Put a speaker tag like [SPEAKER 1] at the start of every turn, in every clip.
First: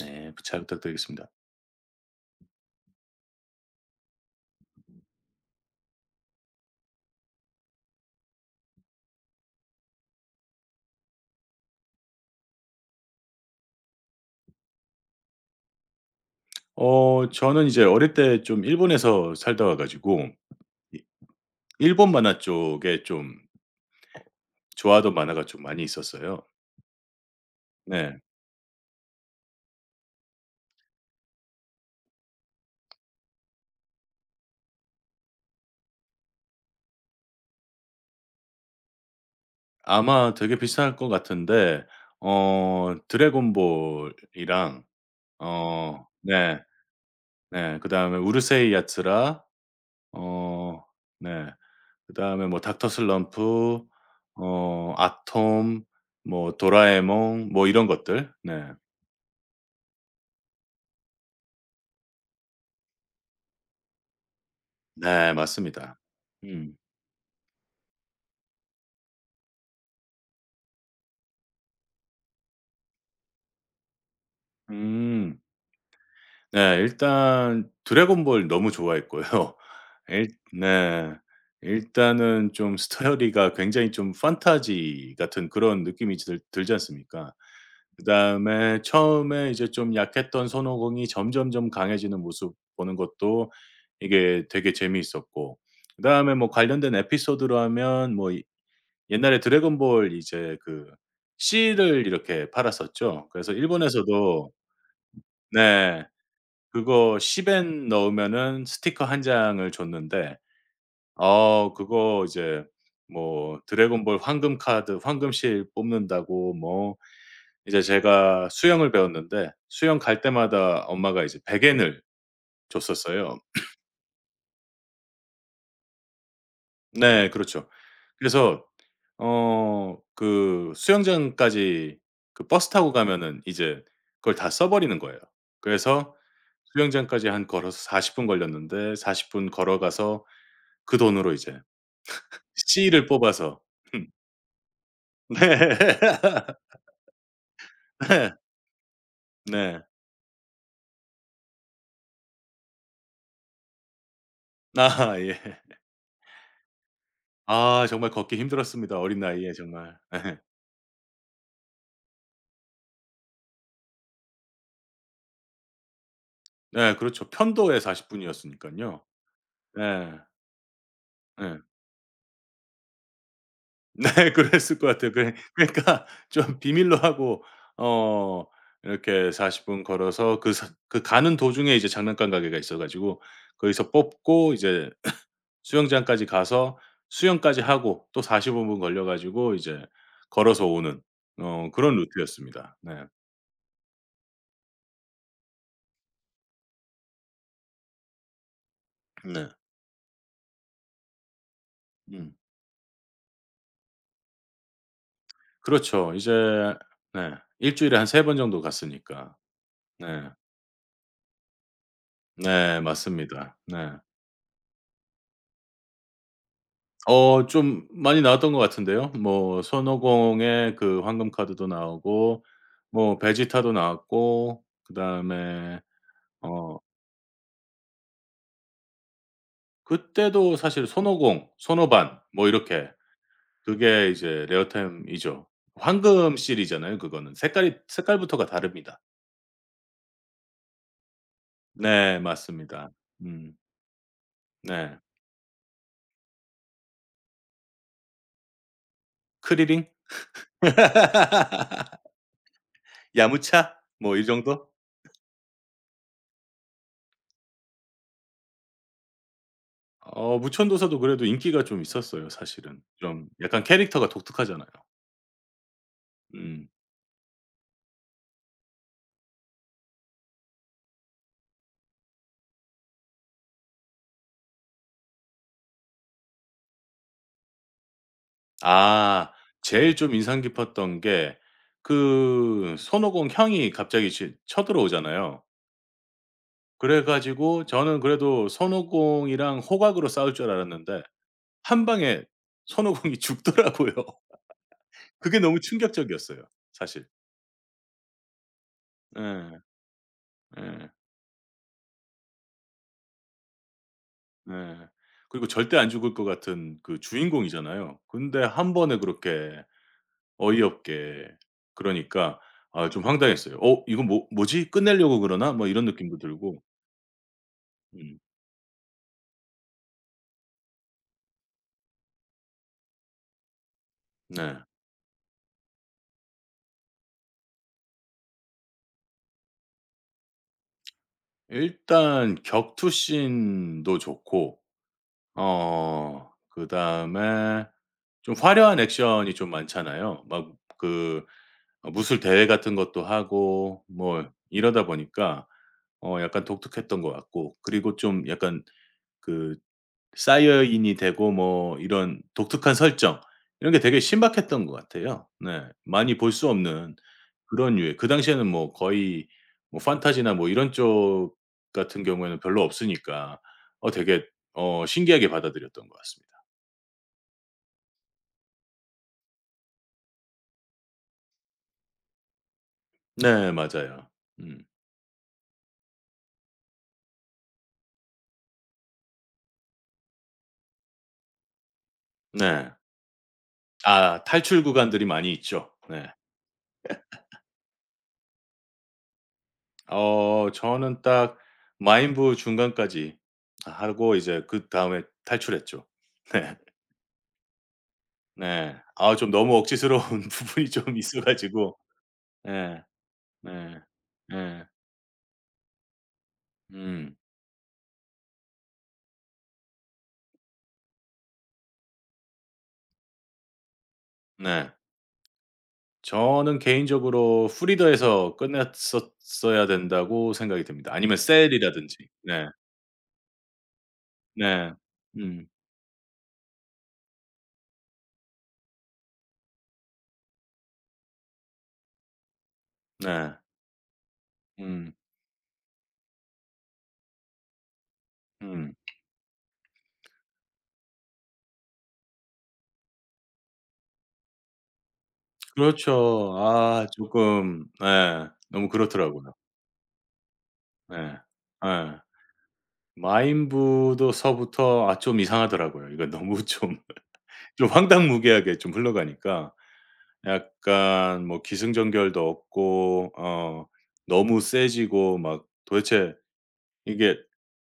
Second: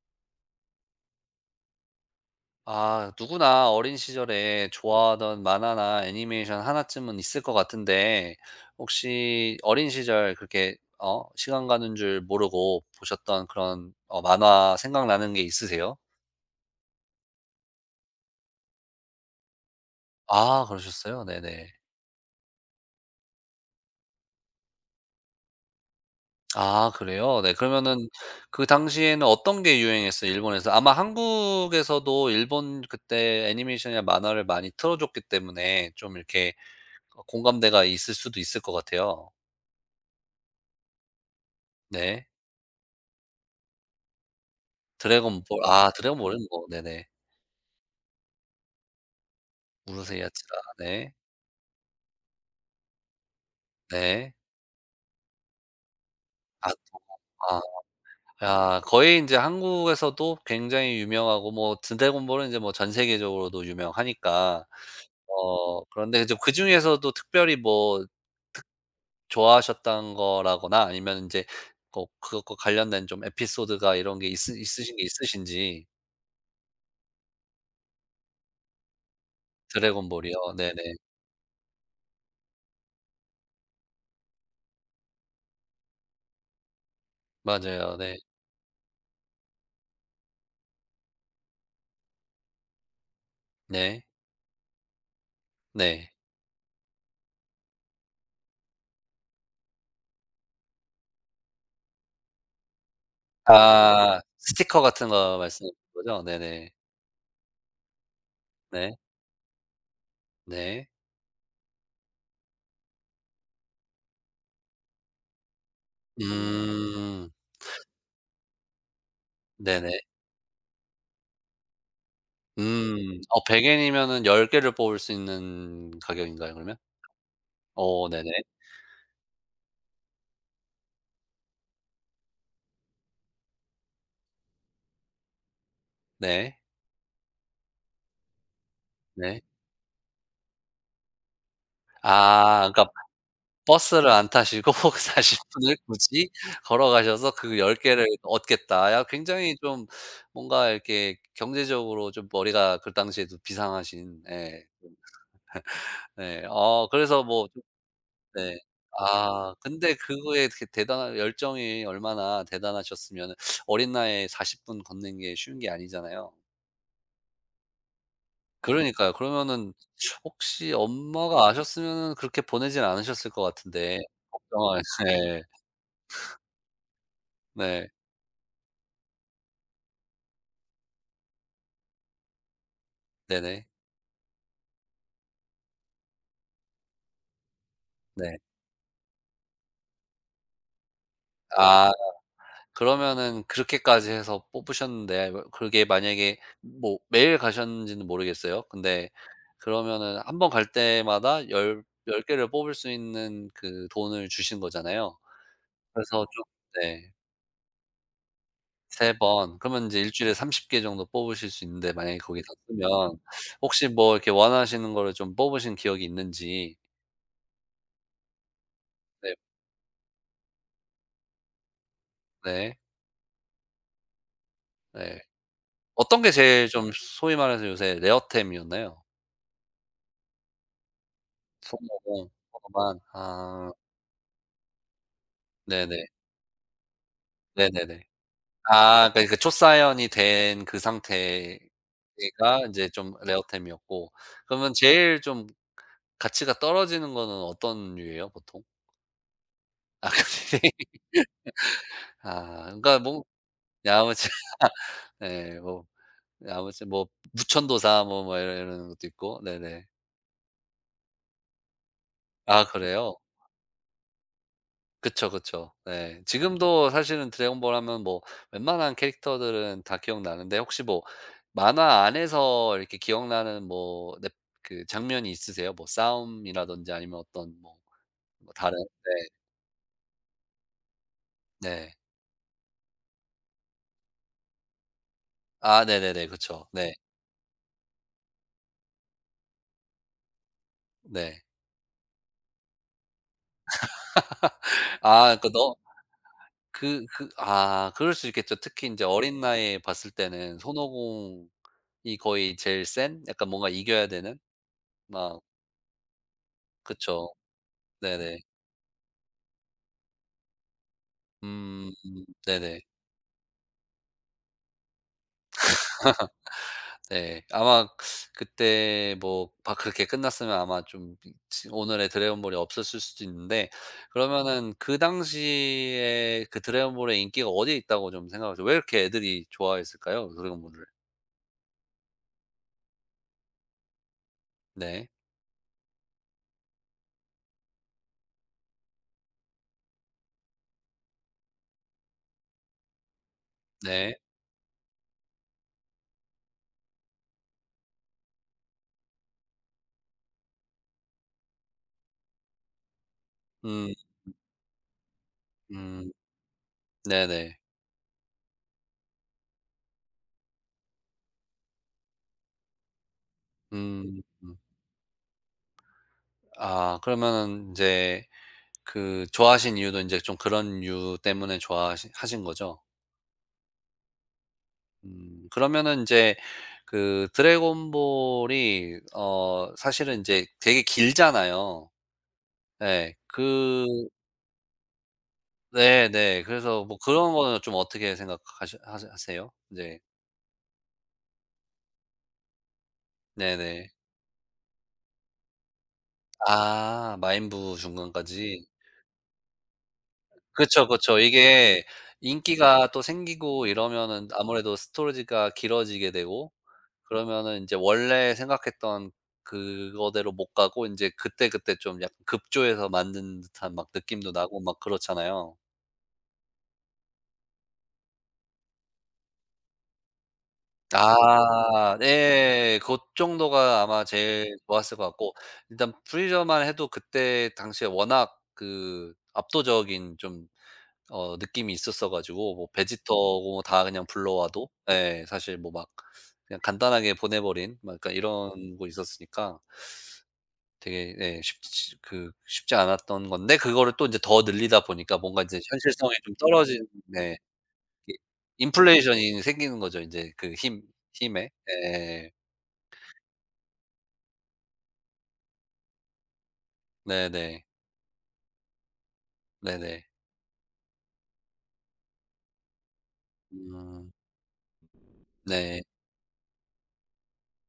[SPEAKER 1] 네. 부 잘 부탁드리겠습니다.
[SPEAKER 2] 아 누구나 어린 시절에 좋아하던 만화나 애니메이션 하나쯤은 있을 것 같은데, 혹시 어린 시절 그렇게 시간 가는 줄 모르고 보셨던 그런 만화 생각나는 게 있으세요?
[SPEAKER 1] 어 저는 이제 어릴 때 좀 일본에서 살다 와 가지고
[SPEAKER 2] 아,
[SPEAKER 1] 이
[SPEAKER 2] 그러셨어요? 네네.
[SPEAKER 1] 일본 만화 쪽에 좀 좋아하던 만화가 좀 많이 있었어요.
[SPEAKER 2] 아, 그래요? 네, 그러면은
[SPEAKER 1] 네.
[SPEAKER 2] 그 당시에는 어떤 게 유행했어요, 일본에서? 아마 한국에서도 일본 그때 애니메이션이나 만화를 많이 틀어줬기 때문에 좀 이렇게 공감대가 있을 수도 있을 것 같아요.
[SPEAKER 1] 아마 되게 비슷할 것 같은데
[SPEAKER 2] 네.
[SPEAKER 1] 어 드래곤볼이랑
[SPEAKER 2] 드래곤볼. 아,
[SPEAKER 1] 어
[SPEAKER 2] 드래곤볼은
[SPEAKER 1] 네.
[SPEAKER 2] 뭐 네네.
[SPEAKER 1] 네. 그다음에 우르세이 야츠라
[SPEAKER 2] 우르세이 야치라.
[SPEAKER 1] 어
[SPEAKER 2] 네.
[SPEAKER 1] 네. 그다음에 뭐 닥터 슬럼프
[SPEAKER 2] 네.
[SPEAKER 1] 어 아톰 뭐
[SPEAKER 2] 아 또
[SPEAKER 1] 도라에몽
[SPEAKER 2] 아.
[SPEAKER 1] 뭐 이런 것들. 네.
[SPEAKER 2] 야, 거의 인제 한국에서도 굉장히 유명하고 뭐 드래곤볼은 이제 뭐 전 세계적으로도 유명하니까.
[SPEAKER 1] 네. 맞습니다.
[SPEAKER 2] 그런데 이제
[SPEAKER 1] 음.
[SPEAKER 2] 그중에서도 특별히 뭐 좋아하셨던 거라거나 아니면 인제 뭐 그것과 관련된 좀 에피소드가 이런 게 있으신 게
[SPEAKER 1] 음.
[SPEAKER 2] 있으신지.
[SPEAKER 1] 네. 일단 드래곤볼 너무 좋아했고요. 일
[SPEAKER 2] 드래곤볼이요. 네네.
[SPEAKER 1] 네. 일단은 좀 스토리가 굉장히 좀 판타지 같은 그런 느낌이 들 들지 않습니까?
[SPEAKER 2] 맞아요. 네.
[SPEAKER 1] 그다음에 처음에 이제 좀 약했던 손오공이 점점점 강해지는 모습 보는 것도
[SPEAKER 2] 네.
[SPEAKER 1] 이게 되게 재미있었고,
[SPEAKER 2] 네.
[SPEAKER 1] 그다음에 뭐 관련된 에피소드로 하면 뭐 이 옛날에 드래곤볼 이제 그 씨를 이렇게 팔았었죠. 그래서
[SPEAKER 2] 아,
[SPEAKER 1] 일본에서도
[SPEAKER 2] 스티커 같은 거 말씀하시는
[SPEAKER 1] 네.
[SPEAKER 2] 거죠? 네네.
[SPEAKER 1] 그거 10엔 넣으면은
[SPEAKER 2] 네.
[SPEAKER 1] 스티커 한 장을 줬는데,
[SPEAKER 2] 네.
[SPEAKER 1] 어 그거 이제 뭐 드래곤볼 황금 카드 황금실 뽑는다고 뭐
[SPEAKER 2] 음.
[SPEAKER 1] 이제 제가 수영을 배웠는데 수영
[SPEAKER 2] 네네.
[SPEAKER 1] 갈 때마다 엄마가 이제 100 엔을
[SPEAKER 2] 음.
[SPEAKER 1] 줬었어요.
[SPEAKER 2] 100 엔이면은 10 개를 뽑을 수 있는 가격인가요, 그러면?
[SPEAKER 1] 네 그렇죠.
[SPEAKER 2] 어, 네네.
[SPEAKER 1] 그래서 어 그 수영장까지 그 버스 타고 가면은 이제 그걸 다 써 버리는 거예요. 그래서
[SPEAKER 2] 네.
[SPEAKER 1] 수영장까지 한 걸어서 40분 걸렸는데 40
[SPEAKER 2] 네.
[SPEAKER 1] 분 걸어가서 그 돈으로 이제
[SPEAKER 2] 아, 그러니까
[SPEAKER 1] C를 뽑아서. 음.
[SPEAKER 2] 버스를 안 타시고 40 분을
[SPEAKER 1] 네.
[SPEAKER 2] 굳이 걸어가셔서 그 10 개를
[SPEAKER 1] 네.
[SPEAKER 2] 얻겠다. 야, 굉장히
[SPEAKER 1] 네.
[SPEAKER 2] 좀 뭔가 이렇게 경제적으로 좀 머리가 그 당시에도 비상하신, 예.
[SPEAKER 1] 아 예.
[SPEAKER 2] 네. 그래서 뭐
[SPEAKER 1] 아 정말 걷기
[SPEAKER 2] 네.
[SPEAKER 1] 힘들었습니다. 어린 나이에
[SPEAKER 2] 아, 근데
[SPEAKER 1] 정말. 예.
[SPEAKER 2] 그거에 그 대단한 열정이 얼마나 대단하셨으면은 어린 나이에 40분 걷는 게 쉬운 게 아니잖아요.
[SPEAKER 1] 네 그렇죠. 편도에 40 분이었으니깐요.
[SPEAKER 2] 그러니까요. 그러면은
[SPEAKER 1] 예.
[SPEAKER 2] 혹시 엄마가
[SPEAKER 1] 예.
[SPEAKER 2] 아셨으면은 그렇게 보내진 않으셨을 것 같은데,
[SPEAKER 1] 네 그랬을
[SPEAKER 2] 걱정을,
[SPEAKER 1] 것 같아요. 그래
[SPEAKER 2] 네.
[SPEAKER 1] 그러니까 좀 비밀로 하고
[SPEAKER 2] 네.
[SPEAKER 1] 어 이렇게 40분 걸어서, 그 사 그 가는 도중에 이제 장난감 가게가 있어 가지고
[SPEAKER 2] 네네.
[SPEAKER 1] 거기서 뽑고, 이제 수영장까지 가서 수영까지 하고, 또
[SPEAKER 2] 네.
[SPEAKER 1] 45분 걸려 가지고 이제 걸어서 오는 어
[SPEAKER 2] 아.
[SPEAKER 1] 그런 루트였습니다. 네.
[SPEAKER 2] 그러면은 그렇게까지 해서 뽑으셨는데, 뭐 그게 만약에 뭐 매일 가셨는지는 모르겠어요. 근데
[SPEAKER 1] 네.
[SPEAKER 2] 그러면은 한번 갈 때마다 열 10
[SPEAKER 1] 음.
[SPEAKER 2] 개를 뽑을 수 있는 그 돈을 주신 거잖아요.
[SPEAKER 1] 그렇죠.
[SPEAKER 2] 그래서
[SPEAKER 1] 이제
[SPEAKER 2] 좀, 네.
[SPEAKER 1] 네. 일 주일에 한 3번 정도
[SPEAKER 2] 3
[SPEAKER 1] 갔으니까.
[SPEAKER 2] 번, 그러면 인제 일
[SPEAKER 1] 네.
[SPEAKER 2] 주일에 30개 정도 뽑으실 수 있는데, 만약에 거기 다
[SPEAKER 1] 네.
[SPEAKER 2] 쓰면
[SPEAKER 1] 맞습니다.
[SPEAKER 2] 혹시
[SPEAKER 1] 네.
[SPEAKER 2] 뭐 이렇게 원하시는 거를 좀 뽑으신 기억이 있는지.
[SPEAKER 1] 어 좀 많이 나왔던 것 같은데요.
[SPEAKER 2] 네.
[SPEAKER 1] 뭐 손오공의 그 황금 카드도 나오고
[SPEAKER 2] 네.
[SPEAKER 1] 뭐 베지타도 나왔고,
[SPEAKER 2] 네.
[SPEAKER 1] 그다음에
[SPEAKER 2] 어떤 게 제일
[SPEAKER 1] 어
[SPEAKER 2] 좀 소위 말해서 요새 레어템이었나요?
[SPEAKER 1] 그때도 사실 손오공, 손오반
[SPEAKER 2] 손오공,
[SPEAKER 1] 뭐 이렇게
[SPEAKER 2] 도어만. 아
[SPEAKER 1] 그게 이제 레어템이죠.
[SPEAKER 2] 네네.
[SPEAKER 1] 황금 실이잖아요 그거는. 색깔이
[SPEAKER 2] 네네네.
[SPEAKER 1] 색깔부터가 다릅니다.
[SPEAKER 2] 아, 그러니까 그 초사연이 된 그 상태가
[SPEAKER 1] 네
[SPEAKER 2] 인제
[SPEAKER 1] 맞습니다.
[SPEAKER 2] 좀
[SPEAKER 1] 음
[SPEAKER 2] 레어템이었고, 그러면
[SPEAKER 1] 네.
[SPEAKER 2] 제일 좀 가치가 떨어지는 거는 어떤 류예요, 보통?
[SPEAKER 1] 크리링?
[SPEAKER 2] 아, 그래. 아, 그러니까 뭐
[SPEAKER 1] 야무차?
[SPEAKER 2] 네,
[SPEAKER 1] 뭐 이
[SPEAKER 2] 아무튼
[SPEAKER 1] 정도?
[SPEAKER 2] 예 뭐 아무튼 뭐 무천도사 뭐 뭐 이러는 것도 있고 네네.
[SPEAKER 1] 어 무천도사도 그래도 인기가 좀 있었어요
[SPEAKER 2] 아,
[SPEAKER 1] 사실은.
[SPEAKER 2] 그래요?
[SPEAKER 1] 좀 약간 캐릭터가 독특하잖아요.
[SPEAKER 2] 그쵸, 그쵸. 네.
[SPEAKER 1] 음.
[SPEAKER 2] 지금도 사실은 드래곤볼 하면 뭐 웬만한 캐릭터들은 다 기억나는데, 혹시 뭐 만화 안에서 이렇게 기억나는 뭐 네, 그 장면이 있으세요? 뭐 싸움이라든지 아니면 어떤 뭐 뭐 다른. 네.
[SPEAKER 1] 아 제일 좀 인상 깊었던 게
[SPEAKER 2] 네.
[SPEAKER 1] 그 손오공 형이 갑자기 이제 쳐들어오잖아요.
[SPEAKER 2] 아 네네네. 그쵸. 네.
[SPEAKER 1] 그래 가지고 저는 그래도 손오공이랑 호각으로 싸울 줄 알았는데,
[SPEAKER 2] 네.
[SPEAKER 1] 한 방에 선호 공이 죽더라고요.
[SPEAKER 2] 아
[SPEAKER 1] 그게
[SPEAKER 2] 그
[SPEAKER 1] 너무
[SPEAKER 2] 너
[SPEAKER 1] 충격적이었어요 사실.
[SPEAKER 2] 아 그럴 수 있겠죠. 특히 이제 어린
[SPEAKER 1] 예.
[SPEAKER 2] 나이에 봤을 때는
[SPEAKER 1] 예.
[SPEAKER 2] 손오공이 거의 제일 센 약간 뭔가 이겨야 되는
[SPEAKER 1] 예.
[SPEAKER 2] 막
[SPEAKER 1] 그리고 절대 안 죽을 것 같은 그
[SPEAKER 2] 그쵸.
[SPEAKER 1] 주인공이잖아요.
[SPEAKER 2] 네네.
[SPEAKER 1] 근데 한 번에 그렇게 어이없게.
[SPEAKER 2] 음,
[SPEAKER 1] 그러니까
[SPEAKER 2] 네네.
[SPEAKER 1] 아 좀 황당했어요. '어 이거 뭐지? 끝내려고 그러나?' 뭐 이런 느낌도 들고.
[SPEAKER 2] 네. 아마
[SPEAKER 1] 음.
[SPEAKER 2] 그때 뭐 바 그렇게 끝났으면 아마 좀 지 오늘의 드래곤 볼이 없었을 수도 있는데,
[SPEAKER 1] 네.
[SPEAKER 2] 그러면은 그 당시에 그 드래곤 볼의 인기가 어디에 있다고 좀 생각하세요? 왜 이렇게 애들이 좋아했을까요, 드래곤 볼을?
[SPEAKER 1] 일단 격투씬도 좋고,
[SPEAKER 2] 네.
[SPEAKER 1] 어 그다음에 좀 화려한 액션이 좀 많잖아요. 막 그 어 무술 대회 같은 것도 하고
[SPEAKER 2] 네.
[SPEAKER 1] 뭐 이러다 보니까 어 약간 독특했던 것 같고, 그리고 좀 약간 그 사이어인이 되고 뭐 이런 독특한 설정 이런 게
[SPEAKER 2] 음.
[SPEAKER 1] 되게 신박했던 것 같아요. 네.
[SPEAKER 2] 음.
[SPEAKER 1] 많이 볼 수 없는
[SPEAKER 2] 네네.
[SPEAKER 1] 그런 유의 그 당시에는 뭐 거의 뭐 판타지나 뭐 이런 쪽 같은 경우에는 별로 없으니까 어
[SPEAKER 2] 음.
[SPEAKER 1] 되게
[SPEAKER 2] 음.
[SPEAKER 1] 어 신기하게 받아들였던 것 같습니다.
[SPEAKER 2] 아, 그러면은 이제 그 좋아하신 이유도 이제 좀 그런 이유 때문에 좋아하 하신 거죠?
[SPEAKER 1] 네. 맞아요. 음.
[SPEAKER 2] 음, 그러면은 이제 그 드래곤볼이 사실은 이제 되게 길잖아요.
[SPEAKER 1] 네.
[SPEAKER 2] 네, 그
[SPEAKER 1] 아 탈출 구간들이 많이 있죠. 네.
[SPEAKER 2] 네네. 그래서 뭐 그런 거는 좀 어떻게 생각하 하세 하세요? 이제
[SPEAKER 1] 어 저는 딱 마인부 중간까지
[SPEAKER 2] 네. 네네.
[SPEAKER 1] 하고 이제 그다음에 탈출했죠. 네.
[SPEAKER 2] 아, 마인부 중간까지.
[SPEAKER 1] 네. 아 좀 너무 억지스러운 부분이
[SPEAKER 2] 그쵸,
[SPEAKER 1] 좀
[SPEAKER 2] 그쵸.
[SPEAKER 1] 있어 가지고.
[SPEAKER 2] 이게
[SPEAKER 1] 예.
[SPEAKER 2] 인기가 또 생기고
[SPEAKER 1] 네.
[SPEAKER 2] 이러면은
[SPEAKER 1] 예.
[SPEAKER 2] 아무래도 스토리지가 길어지게 되고,
[SPEAKER 1] 음.
[SPEAKER 2] 그러면은 이제 원래 생각했던 그거대로 못 가고 인제 그때그때 좀 약간 급조해서 만든 듯한 막 느낌도 나고
[SPEAKER 1] 네.
[SPEAKER 2] 막 그렇잖아요.
[SPEAKER 1] 저는 개인적으로 프리더에서 끝냈었어야 된다고 생각이 듭니다. 아니면 셀이라든지.
[SPEAKER 2] 아,
[SPEAKER 1] 네.
[SPEAKER 2] 예. 고 정도가 아마 제일
[SPEAKER 1] 네.
[SPEAKER 2] 좋았을 것 같고,
[SPEAKER 1] 음.
[SPEAKER 2] 일단 프리저만 해도 그때 당시에 워낙 그 압도적인 좀 느낌이 있었어 가지고, 뭐
[SPEAKER 1] 네.
[SPEAKER 2] 베지터고 뭐 다 그냥 불러와도
[SPEAKER 1] 음.
[SPEAKER 2] 예 사실 뭐 막 그냥 간단하게 보내 버린 막 약간
[SPEAKER 1] 음.
[SPEAKER 2] 이런 거 있었으니까, 되게 네 쉽지 않았던 건데 그거를 또 인제 더 늘리다 보니까 뭔가 인제 현실성이
[SPEAKER 1] 그렇죠.
[SPEAKER 2] 좀
[SPEAKER 1] 아
[SPEAKER 2] 떨어진, 네.
[SPEAKER 1] 조금
[SPEAKER 2] 이
[SPEAKER 1] 예. 너무 그렇더라고요.
[SPEAKER 2] 인플레이션이 생기는 거죠, 인제 그 힘
[SPEAKER 1] 예.
[SPEAKER 2] 힘에.
[SPEAKER 1] 예.
[SPEAKER 2] 예.
[SPEAKER 1] 마인부도 서부터 아 좀 이상하더라고요. 이거 너무 좀
[SPEAKER 2] 네네.
[SPEAKER 1] 좀 황당무계하게 좀 흘러가니까.
[SPEAKER 2] 네네.
[SPEAKER 1] 약간 뭐 기승전결도 없고, 어
[SPEAKER 2] 음.
[SPEAKER 1] 너무 세지고 막
[SPEAKER 2] 네.
[SPEAKER 1] 도대체 이게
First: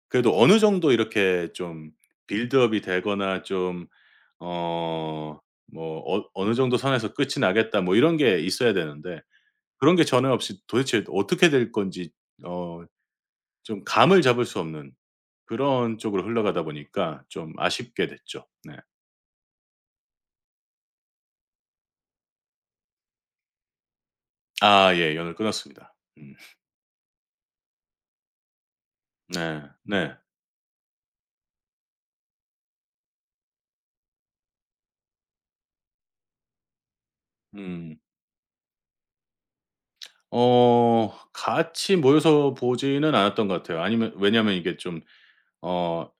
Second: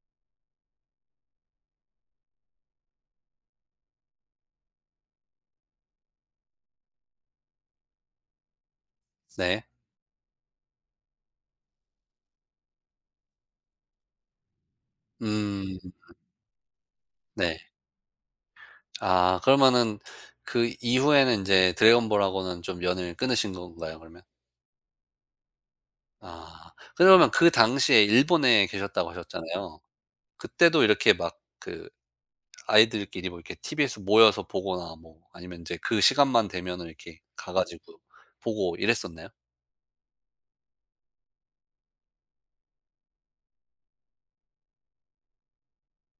[SPEAKER 1] 그래도 어느 정도 이렇게 좀 빌드업이 되거나 좀 어 뭐 어 '어느 정도 선에서 끝이 나겠다.' 뭐 이런 게 있어야 되는데
[SPEAKER 2] 네.
[SPEAKER 1] 그런 게 전혀 없이 도대체 어떻게 될 건지 어 좀 감을 잡을 수 없는
[SPEAKER 2] 음
[SPEAKER 1] 그런 쪽으로 흘러가다 보니까 좀
[SPEAKER 2] 네.
[SPEAKER 1] 아쉽게 됐죠. 네.
[SPEAKER 2] 아, 그러면은 그 이후에는 인제 드래곤 볼하고는 좀 연을 끊으신 건가요, 그러면?
[SPEAKER 1] 아 예. 연을 끊었습니다. 음.
[SPEAKER 2] 아 그러면 그 당시에 일본에 계셨다고
[SPEAKER 1] 네.
[SPEAKER 2] 하셨잖아요.
[SPEAKER 1] 네.
[SPEAKER 2] 그때도 이렇게 막그 아이들끼리 뭐 이렇게 TV에서 모여서 보거나 뭐 아니면 인제 그 시간만 되면은 이렇게 가
[SPEAKER 1] 음.
[SPEAKER 2] 가지고 보고 이랬었나요?
[SPEAKER 1] 어 같이 모여서 보지는 않았던 것 같아요. 아니면 왜냐하면 이게 좀 어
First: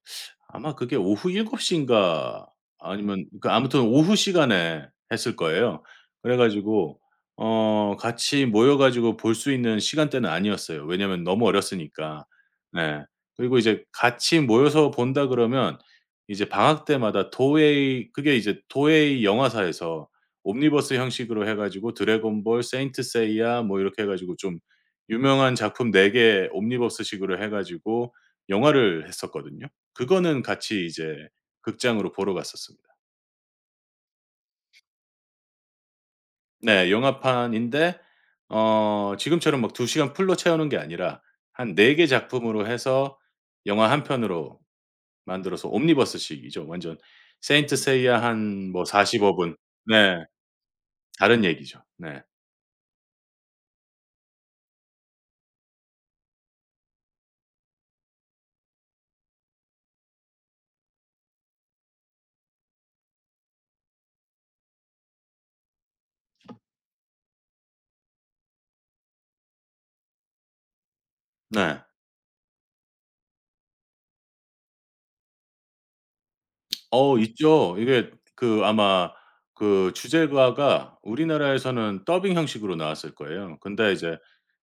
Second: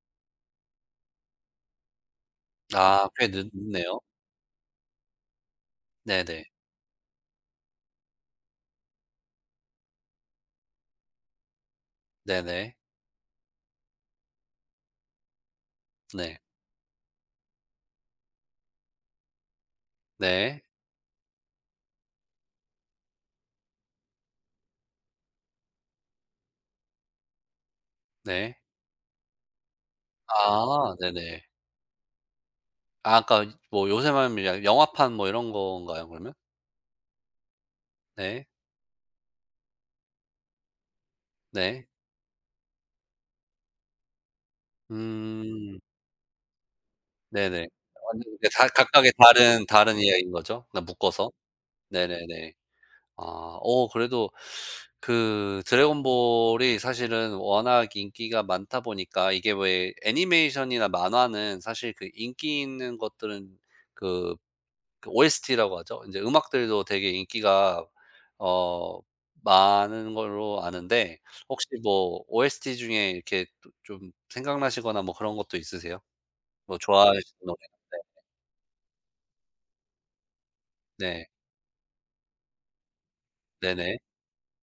[SPEAKER 1] 아마 그게 오후 7 시인가
[SPEAKER 2] 아,
[SPEAKER 1] 아니면
[SPEAKER 2] 꽤 늦
[SPEAKER 1] 그 아무튼
[SPEAKER 2] 늦네요.
[SPEAKER 1] 오후 시간에 했을 거예요. 그래
[SPEAKER 2] 네네.
[SPEAKER 1] 가지고 어 같이 모여 가지고 볼 수 있는 시간대는 아니었어요. 왜냐면 너무 어렸으니까.
[SPEAKER 2] 네네.
[SPEAKER 1] 네. 그리고 이제 같이 모여서 본다 그러면
[SPEAKER 2] 네.
[SPEAKER 1] 이제 방학 때마다 도웨이 그게 이제 도웨이 영화사에서
[SPEAKER 2] 네.
[SPEAKER 1] 옴니버스 형식으로 해 가지고 드래곤볼, 세인트 세이야 뭐 이렇게 해 가지고 좀 유명한 작품 4개 옴니버스식으로 해 가지고
[SPEAKER 2] 네.
[SPEAKER 1] 영화를 했었거든요. 그거는 같이
[SPEAKER 2] 아
[SPEAKER 1] 이제
[SPEAKER 2] 네네.
[SPEAKER 1] 극장으로 보러 갔었습니다.
[SPEAKER 2] 아 그러니까 뭐 요새 말하면 야 영화판 뭐 이런 건가요, 그러면?
[SPEAKER 1] 네. 영화판인데
[SPEAKER 2] 네.
[SPEAKER 1] 어 지금처럼 막 2 시간 풀로 채우는 게 아니라 한
[SPEAKER 2] 네.
[SPEAKER 1] 4개 작품으로 해서 영화 한 편으로 만들어서
[SPEAKER 2] 음.
[SPEAKER 1] 옴니버스식이죠. 완전
[SPEAKER 2] 네네.
[SPEAKER 1] 세인트 세이야
[SPEAKER 2] 완전 이제 다
[SPEAKER 1] 한 뭐
[SPEAKER 2] 각각의
[SPEAKER 1] 45 분.
[SPEAKER 2] 다른
[SPEAKER 1] 네.
[SPEAKER 2] 이야기인 거죠? 그냥 묶어서.
[SPEAKER 1] 다른 얘기죠. 네.
[SPEAKER 2] 네네네. 아 어 그래도 그 드래곤볼이 사실은 워낙 인기가 많다 보니까, 이게 왜 애니메이션이나 만화는 사실 그 인기 있는 것들은 그 OST라고 하죠. 이제 음악들도 되게 인기가 어 많은 걸로 아는데, 혹시
[SPEAKER 1] 네.
[SPEAKER 2] 뭐 OST 중에 이렇게 또좀 생각나시거나 뭐 그런 것도 있으세요? 뭐
[SPEAKER 1] 어
[SPEAKER 2] 좋아하시는 노
[SPEAKER 1] 있죠.
[SPEAKER 2] 래
[SPEAKER 1] 이게 그 아마 그 주제가가
[SPEAKER 2] 네.
[SPEAKER 1] 우리나라에서는 더빙 형식으로 나왔을 거예요. 근데
[SPEAKER 2] 네네.
[SPEAKER 1] 이제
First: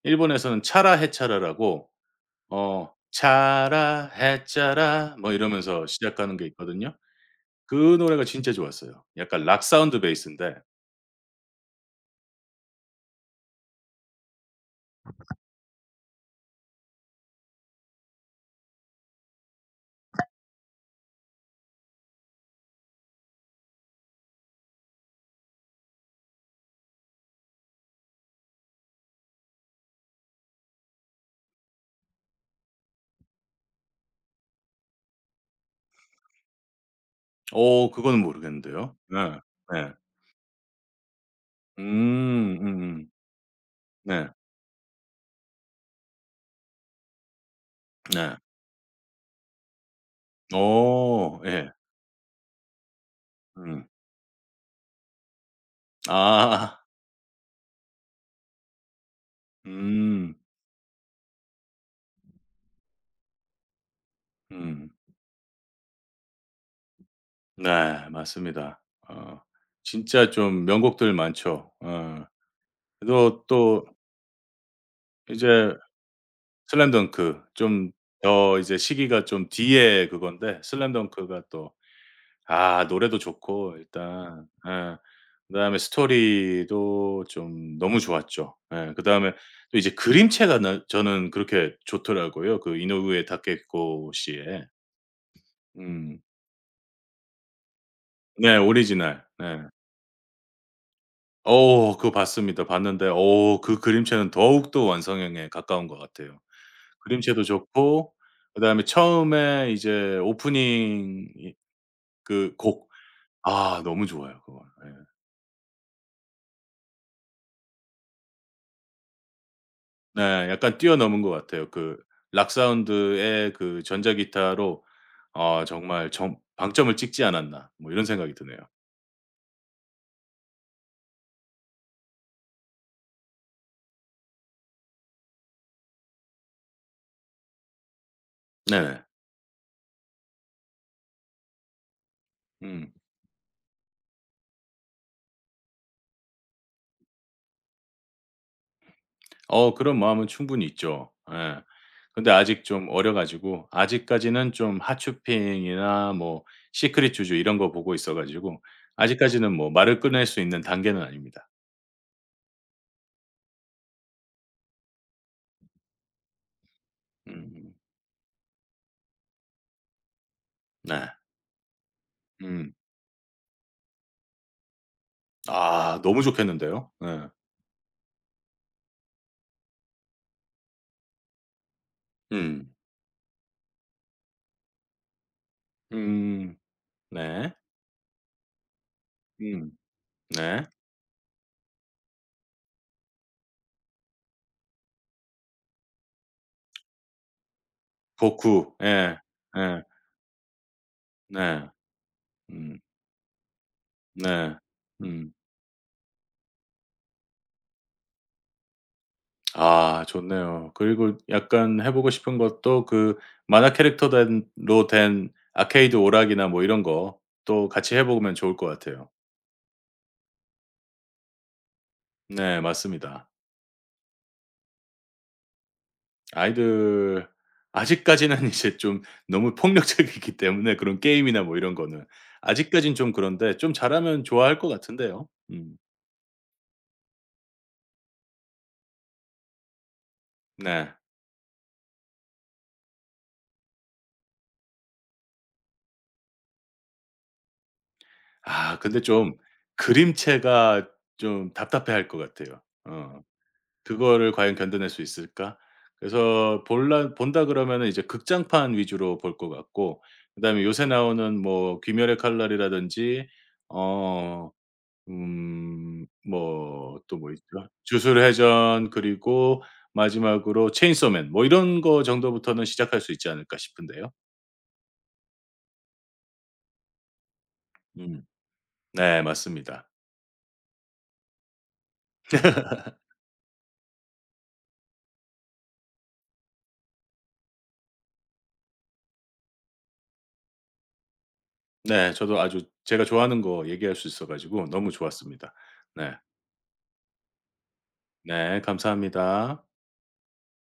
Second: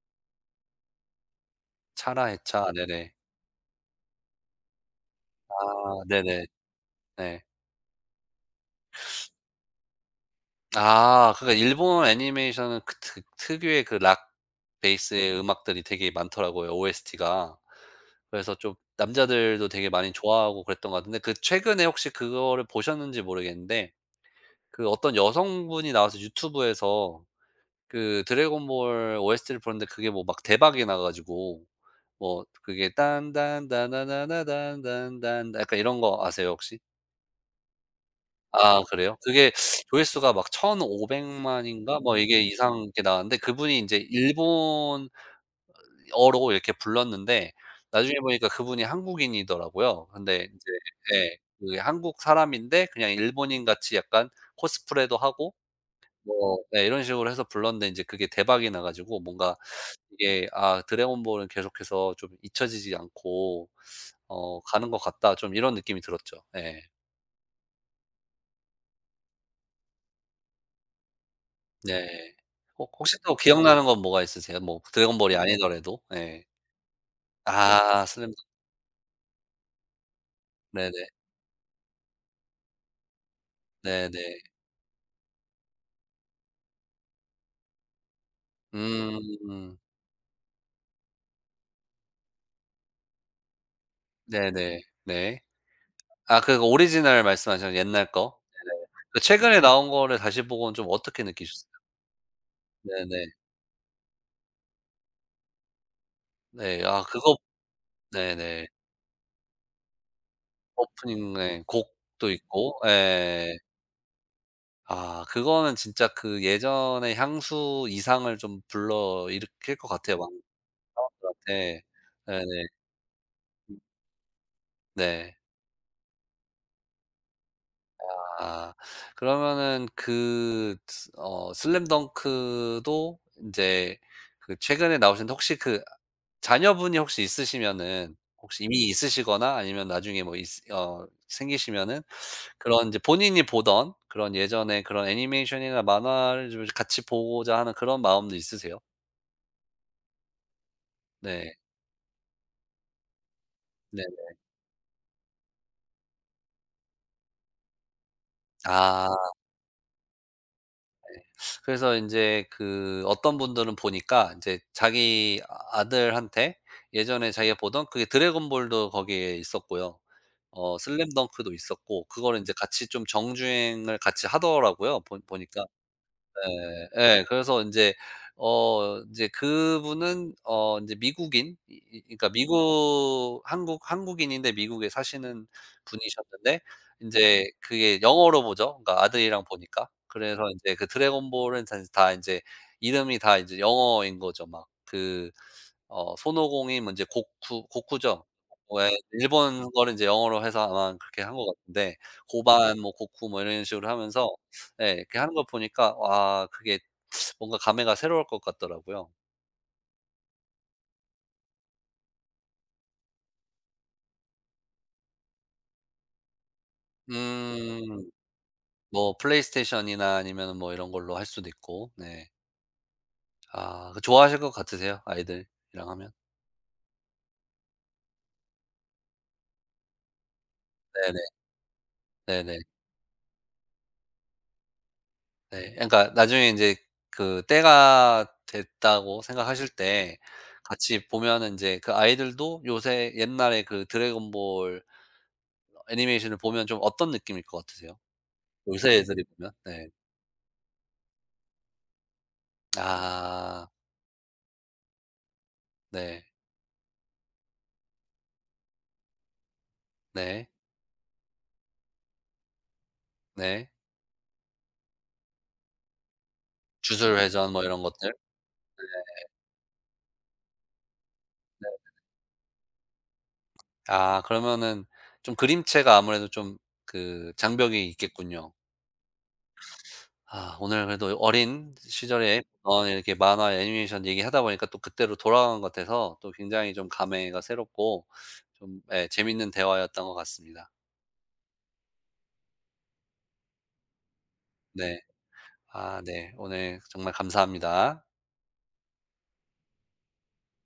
[SPEAKER 1] 일본에서는 차라 해차라라고
[SPEAKER 2] 차라해차.
[SPEAKER 1] 어
[SPEAKER 2] 네네.
[SPEAKER 1] 차라 해짜라." 뭐
[SPEAKER 2] 아
[SPEAKER 1] 이러면서 시작하는 게
[SPEAKER 2] 네네.
[SPEAKER 1] 있거든요.
[SPEAKER 2] 네.
[SPEAKER 1] 그 노래가 진짜 좋았어요. 약간 락 사운드 베이스인데
[SPEAKER 2] 아, 그러니까 일본 애니메이션은 그 특 특유의 그 락 베이스의 음악들이 되게 많더라고요, OST가. 그래서 좀 남자들도 되게 많이 좋아하고 그랬던 것 같은데, 그 최근에 혹시 그거를 보셨는지 모르겠는데, 그 어떤 여성분이 나와서 유튜브에서 그 드래곤볼 OST를 부르는데 그게 뭐 막 대박이 나 가지고, 뭐 그게 딴 딴 따나나나 딴 딴 딴 약간 이런 거 아세요, 혹시?
[SPEAKER 1] 어 그거는
[SPEAKER 2] 아,
[SPEAKER 1] 모르겠는데요.
[SPEAKER 2] 그래요?
[SPEAKER 1] 네.
[SPEAKER 2] 그게
[SPEAKER 1] 네.
[SPEAKER 2] 조회수가 막 1,500 만인가 뭐 이게 이상 이렇게
[SPEAKER 1] 음음.
[SPEAKER 2] 나왔는데, 그분이 인제
[SPEAKER 1] 네.
[SPEAKER 2] 일본어로 이렇게 불렀는데 나중에
[SPEAKER 1] 네.
[SPEAKER 2] 보니까 그분이 한국인이더라고요. 근데 인제 예.
[SPEAKER 1] 어 예.
[SPEAKER 2] 그 한국 사람인데 그냥 일본인
[SPEAKER 1] 음.
[SPEAKER 2] 같이 약간 코스프레도 하고 뭐
[SPEAKER 1] 아.
[SPEAKER 2] 네 이런 식으로 해서 불렀는데 인제 그게 대박이 나 가지고, 뭔가
[SPEAKER 1] 음.
[SPEAKER 2] 이게 '아, 드래곤볼은 계속해서 좀 잊혀지지 않고
[SPEAKER 1] 음.
[SPEAKER 2] 가는 것 같다.' 좀 이런 느낌이 들었죠. 예.
[SPEAKER 1] 네. 맞습니다. 어 진짜 좀 명곡들 많죠.
[SPEAKER 2] 네.
[SPEAKER 1] 어.
[SPEAKER 2] 혹 혹시 또
[SPEAKER 1] 그래도
[SPEAKER 2] 기억나는
[SPEAKER 1] 또
[SPEAKER 2] 건 뭐가 있으세요? 뭐 드래곤볼이
[SPEAKER 1] 이제
[SPEAKER 2] 아니더라도. 예.
[SPEAKER 1] 슬램덩크 좀
[SPEAKER 2] 아 슬램
[SPEAKER 1] 더 이제 시기가 좀 뒤에 그건데
[SPEAKER 2] 네네.
[SPEAKER 1] 슬램덩크가 또 아 노래도 좋고
[SPEAKER 2] 네네.
[SPEAKER 1] 일단 예. 그다음에 스토리도 좀 너무 좋았죠. 예. 그다음에 또
[SPEAKER 2] 음.
[SPEAKER 1] 이제 그림체가 나 저는 그렇게 좋더라고요. 그 이노우에 다케히코 씨의.
[SPEAKER 2] 네네. 네.
[SPEAKER 1] 음.
[SPEAKER 2] 아, 그 오리지널 말씀하시는 옛날 거?
[SPEAKER 1] 네.
[SPEAKER 2] 그
[SPEAKER 1] 오리지널.
[SPEAKER 2] 최근에
[SPEAKER 1] 네.
[SPEAKER 2] 나온 거를 다시 보고는 좀 어떻게 느끼셨어요?
[SPEAKER 1] 어 그거 봤습니다. 봤는데
[SPEAKER 2] 네네.
[SPEAKER 1] 어 그 그림체는 더욱더 완성형에 가까운 것 같아요.
[SPEAKER 2] 네. 아 그거
[SPEAKER 1] 그림체도 좋고
[SPEAKER 2] 네네.
[SPEAKER 1] 그다음에 처음에 이제 오프닝
[SPEAKER 2] 오프닝
[SPEAKER 1] 이
[SPEAKER 2] 예 곡도
[SPEAKER 1] 그
[SPEAKER 2] 있고
[SPEAKER 1] 곡
[SPEAKER 2] 예.
[SPEAKER 1] 아 너무 좋아요 그건. 예.
[SPEAKER 2] 아, 그거는 진짜 그 예전의 향수 이상을 좀 불러일으킬 것 같아요, 왕.
[SPEAKER 1] 네. 약간 뛰어넘은 것 같아요.
[SPEAKER 2] 예.
[SPEAKER 1] 그 락
[SPEAKER 2] 네네.
[SPEAKER 1] 사운드의 그 전자 기타로
[SPEAKER 2] 네.
[SPEAKER 1] 어 정말 정 '방점을 찍지 않았나.' 뭐 이런 생각이 드네요.
[SPEAKER 2] 아, 그러면은 그 스 어 슬램덩크도 이제 그 최근에 나오셨는데, 혹시 그 자녀분이 혹시 있으시면은, 혹시 이미
[SPEAKER 1] 네네.
[SPEAKER 2] 있으시거나 아니면 나중에 뭐 있 생기시면은 그런
[SPEAKER 1] 음.
[SPEAKER 2] 이제 본인이 보던 그런 예전에 그런 애니메이션이나 만화를 좀 같이 보고자 하는 그런 마음도 있으세요?
[SPEAKER 1] 어 그런 마음은 충분히 있죠. 예.
[SPEAKER 2] 네.
[SPEAKER 1] 근데 아직 좀 어려 가지고
[SPEAKER 2] 네.
[SPEAKER 1] 아직까지는 좀 하츄핑이나 뭐 시크릿 주주 이런 거 보고 있어 가지고
[SPEAKER 2] 아.
[SPEAKER 1] 아직까지는 뭐 말을 꺼낼 수 있는 단계는 아닙니다.
[SPEAKER 2] 그래서 이제 그 어떤 분들은 보니까 이제 자기 아, 아들한테 예전에 자기가
[SPEAKER 1] 음.
[SPEAKER 2] 보던, 그게 드래곤볼도 거기에 있었고요. 어
[SPEAKER 1] 네.
[SPEAKER 2] 슬램덩크도 있었고 그거를 인제
[SPEAKER 1] 음.
[SPEAKER 2] 같이 좀 정주행을 같이 하더라고요, 보 보니까.
[SPEAKER 1] 아 너무 좋겠는데요.
[SPEAKER 2] 네. 예.
[SPEAKER 1] 예.
[SPEAKER 2] 그래서 인제 그분은 어 인제 미국인 이 이 그러니까
[SPEAKER 1] 음.
[SPEAKER 2] 미국 한국인인데 미국에 사시는
[SPEAKER 1] 음.
[SPEAKER 2] 분이셨는데, 인제
[SPEAKER 1] 네.
[SPEAKER 2] 그게 영어로 보죠, 그러니까 아들이랑
[SPEAKER 1] 음.
[SPEAKER 2] 보니까. 그래서
[SPEAKER 1] 네.
[SPEAKER 2] 인제 그 드래곤 볼은 다 인제 이름이 다 인제 영어인 거죠. 막 그 손오공이 뭐 인제 고쿠죠.
[SPEAKER 1] 덕후.
[SPEAKER 2] 왜
[SPEAKER 1] 예.
[SPEAKER 2] 일본
[SPEAKER 1] 예.
[SPEAKER 2] 거를 인제 영어로 해서 아마 그렇게 한 것
[SPEAKER 1] 네.
[SPEAKER 2] 같은데, 고반
[SPEAKER 1] 음.
[SPEAKER 2] 뭐 고쿠 뭐 이런 식으로 하면서
[SPEAKER 1] 네.
[SPEAKER 2] 네. 이렇게
[SPEAKER 1] 음.
[SPEAKER 2] 하는 거 보니까 와 그게 뭔가 감회가 새로울 것 같더라고요.
[SPEAKER 1] 아 좋네요. 그리고 약간 해 보고 싶은 것도 그 만화 캐릭터 된 로 된 아케이드 오락이나 뭐 이런 거 또 같이 해
[SPEAKER 2] 음.
[SPEAKER 1] 보면 좋을 것 같아요.
[SPEAKER 2] 뭐 플레이스테이션이나 아니면 뭐 이런 걸로 할 수도 있고. 네.
[SPEAKER 1] 네 맞습니다.
[SPEAKER 2] 아 그 좋아하실 것 같으세요, 아이들이랑 하면?
[SPEAKER 1] 아이들 아직까지는 이제 좀 너무 폭력적이기 때문에 그런
[SPEAKER 2] 네네.
[SPEAKER 1] 게임이나 뭐 이런 거는.
[SPEAKER 2] 네네.
[SPEAKER 1] 아직까진 좀 그런데 좀 잘하면 좋아할 것 같은데요.
[SPEAKER 2] 네.
[SPEAKER 1] 음.
[SPEAKER 2] 그러니까 나중에 이제 그 때가 됐다고 생각하실 때
[SPEAKER 1] 네.
[SPEAKER 2] 같이 보면은 이제, 그 아이들도 요새 옛날에 그 드래곤볼 애니메이션을 보면 좀 어떤 느낌일 것 같으세요?
[SPEAKER 1] 아
[SPEAKER 2] 요새
[SPEAKER 1] 근데
[SPEAKER 2] 애들이
[SPEAKER 1] 좀
[SPEAKER 2] 보면? 네.
[SPEAKER 1] 그림체가 좀 답답해할 것 같아요. 어.
[SPEAKER 2] 아.
[SPEAKER 1] 그거를 과연 견뎌낼 수 있을까?
[SPEAKER 2] 네.
[SPEAKER 1] 그래서 볼라 본다 그러면은 이제 극장판 위주로 볼 것 같고,
[SPEAKER 2] 네.
[SPEAKER 1] 그다음에 요새 나오는 뭐 귀멸의 칼날이라든지
[SPEAKER 2] 네.
[SPEAKER 1] 어 음 뭐 또
[SPEAKER 2] 주술
[SPEAKER 1] 뭐
[SPEAKER 2] 회전 뭐
[SPEAKER 1] 있죠?
[SPEAKER 2] 이런 것들?
[SPEAKER 1] 주술회전 그리고 마지막으로 체인소맨 뭐 이런 거 정도부터는 시작할 수 있지 않을까 싶은데요.
[SPEAKER 2] 아, 그러면은 좀 그림체가 아무래도 좀 그 장벽이
[SPEAKER 1] 음.
[SPEAKER 2] 있겠군요.
[SPEAKER 1] 네 맞습니다.
[SPEAKER 2] 아 오늘 그래도 어린 시절에 이렇게 만화 애니메이션 얘기하다 보니까 또 그때로 돌아간 것 같아서, 또 굉장히 좀 감회가 새롭고 좀 예 재밌는 대화였던 것 같습니다.
[SPEAKER 1] 네. 저도 아주 제가 좋아하는 거 얘기할 수 있어 가지고 너무
[SPEAKER 2] 네.
[SPEAKER 1] 좋았습니다.
[SPEAKER 2] 아
[SPEAKER 1] 네.
[SPEAKER 2] 네. 오늘 정말 감사합니다.
[SPEAKER 1] 네. 감사합니다.